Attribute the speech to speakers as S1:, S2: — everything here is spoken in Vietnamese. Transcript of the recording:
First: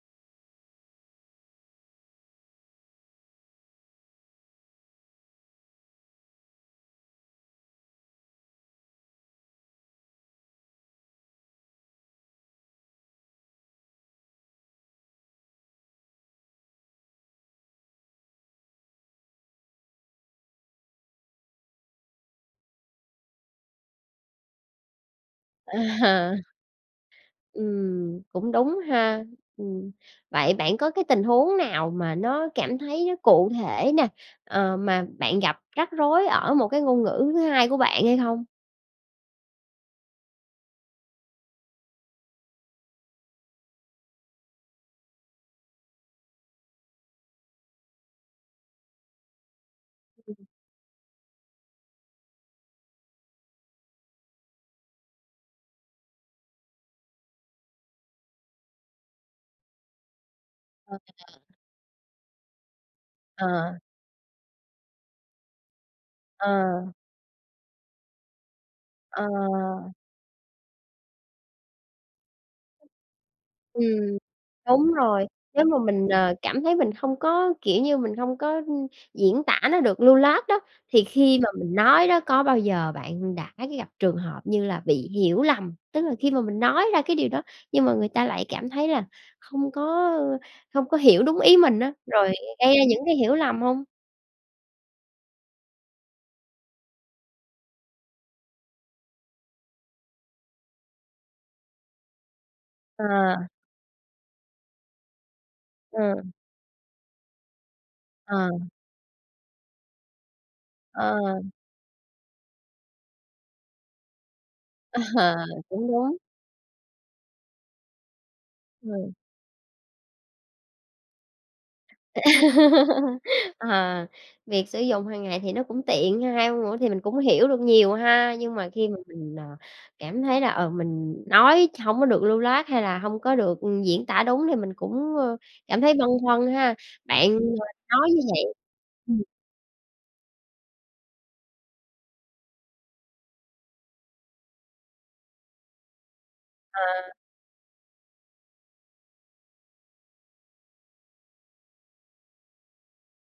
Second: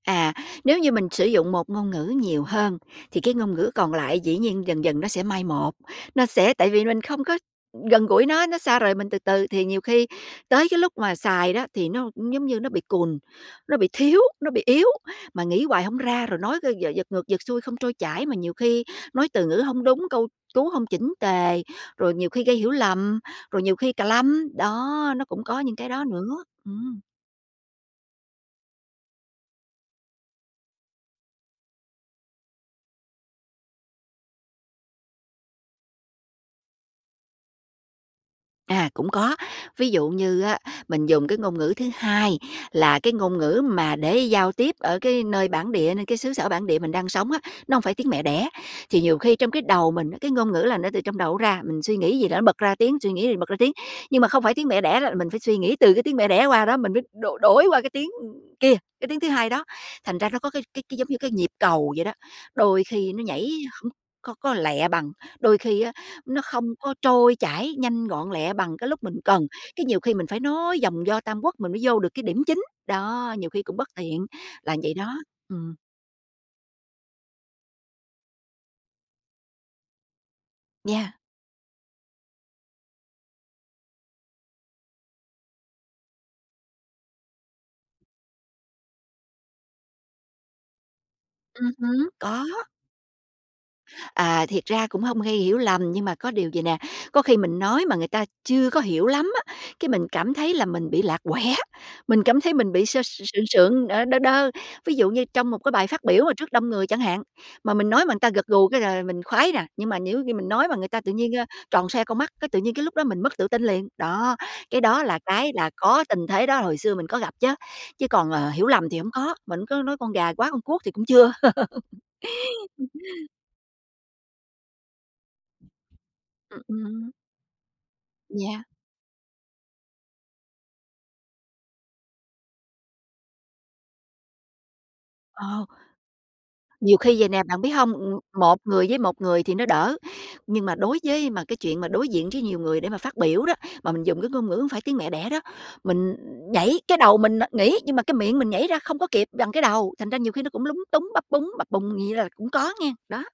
S1: À, nếu như mình sử dụng một ngôn ngữ nhiều hơn, thì cái ngôn ngữ còn lại dĩ nhiên dần dần nó sẽ mai một, nó sẽ tại vì mình không có, ừm, gần gũi nó, nó xa rời mình từ từ, thì nhiều khi tới cái lúc mà xài đó thì nó giống như nó bị cùn, nó bị thiếu, nó bị yếu, mà nghĩ hoài hổng ra, rồi nói, ơ, giật ngược giật xuôi không trôi chảy, mà nhiều khi nói từ ngữ hông đúng, câu cú hông chỉnh tề, rồi nhiều khi gây hiểu lầm, rồi nhiều khi cà lăm, đó, nó cũng có những cái đó
S2: À.
S1: nữa, ừm.
S2: Ừm, cũng đúng ha. Ừm, vậy bạn có cái tình huống nào mà nó cảm thấy nó cụ thể nè, ờ, mà bạn gặp rắc rối ở một cái ngôn ngữ thứ 2 của bạn hay không?
S1: À, cũng có, ví dụ như á, mình dùng cái ngôn ngữ thứ hai là cái ngôn ngữ mà để giao tiếp ở cái nơi bản địa, nơi cái xứ sở bản địa mình đang sống á, nó hổng phải tiếng mẹ đẻ, thì nhiều khi trong cái đầu mình á, cái
S2: Ừm.
S1: ngôn ngữ là nó từ trong đầu nó ra, mình suy nghĩ gì đó nó bật ra tiếng, suy nghĩ thì bật ra tiếng. Nhưng mà không phải tiếng mẹ đẻ đó, mình phải suy nghĩ từ cái tiếng mẹ đẻ qua đó mình mới đổi đổi qua cái tiếng kia, cái tiếng thứ hai đó, thành ra nó có cái cái
S2: Ờ.
S1: cái giống như cái nhịp cầu vậy đó, đôi khi nó nhảy
S2: Ờ.
S1: hổng có có lẹ bằng, đôi khi á, nó không
S2: Ờ.
S1: có trôi chảy nhanh gọn lẹ bằng cái lúc mình
S2: Ờ.
S1: cần, cái nhiều khi mình phải nói vòng vo Tam Quốc mình mới vô được cái điểm chính. Đó, nhiều khi cũng
S2: Ừm,
S1: bất tiện, là
S2: đúng
S1: vậy đó.
S2: rồi. Nếu
S1: Ừm.
S2: mà mình, ờ, cảm thấy mình không có, kiểu như, mình không có, ừm, diễn tả nó được lưu loát đó, thì
S1: Yeah.
S2: khi mà mình nói đó, có bao giờ bạn đã gặp trường hợp như là bị hiểu lầm? Tức là khi mà mình nói ra cái điều đó, nhưng mà người ta lại cảm thấy là không có, ơ không có hiểu đúng ý
S1: Ừm
S2: mình á,
S1: hứm,
S2: rồi
S1: có.
S2: gây ra những cái hiểu lầm hông?
S1: À, thiệt ra cũng hông gây hiểu lầm. Nhưng mà có điều vầy nè, có khi mình nói mà người ta chưa có hiểu lắm á, cái mình cảm thấy là mình bị lạc quẻ, mình cảm thấy mình bị sơ
S2: Ờ.
S1: sượng sượng, ờ, đơ đơ. Ví dụ như trong một cái bài phát
S2: Ờ.
S1: biểu mà trước đông người chẳng hạn, mà mình nói mà người ta gật
S2: Ờ.
S1: gù cái là mình khoái nè, nhưng mà nếu khi mình nói mà người ta tự nhiên, ơ,
S2: Ờ.
S1: tròn xoe con mắt, cái, tự nhiên cái lúc đó mình mất tự tin liền. Đó, cái đó là
S2: À,
S1: cái là
S2: cũng
S1: có
S2: đúng.
S1: tình thế đó hồi xưa mình có gặp chứ, chứ còn, ờ, hiểu lầm thì
S2: Ừm.
S1: hổng có, mình hổng có nói con gà hóa con cuốc thì cũng chưa.
S2: Ờ, việc sử dụng hàng ngày thì nó cũng tiện ha, 2 ngôn
S1: Ừm,
S2: ngữ mình
S1: ừm.
S2: cũng hiểu được nhiều ha, nhưng
S1: Yeah.
S2: mà khi mà mình, ờ, cảm thấy là, ờ, mình nói hổng có được lưu loát hay là hông có được, ừm, diễn tả đúng thì mình cũng, ơ,
S1: Ờ.
S2: cảm thấy băn khoăn ha.
S1: Nhiều khi vậy
S2: Bạn
S1: nè, bạn
S2: mà
S1: biết hông?
S2: nói
S1: Ừm,
S2: như vậy
S1: một người với một
S2: ừm.
S1: người thì nó đỡ, nhưng mà đối với mà cái chuyện mà đối diện với nhiều người để mà phát biểu đó, mà mình dùng cái ngôn ngữ hổng phải tiếng mẹ đẻ đó, mình nhảy cái
S2: À.
S1: đầu mình nó nghĩ, nhưng mà cái miệng mình nhảy ra không có kịp bằng cái đầu, thành ra nhiều khi nó cũng lúng túng, bắp búng, bập bùng vậy là cũng có nghen, đó.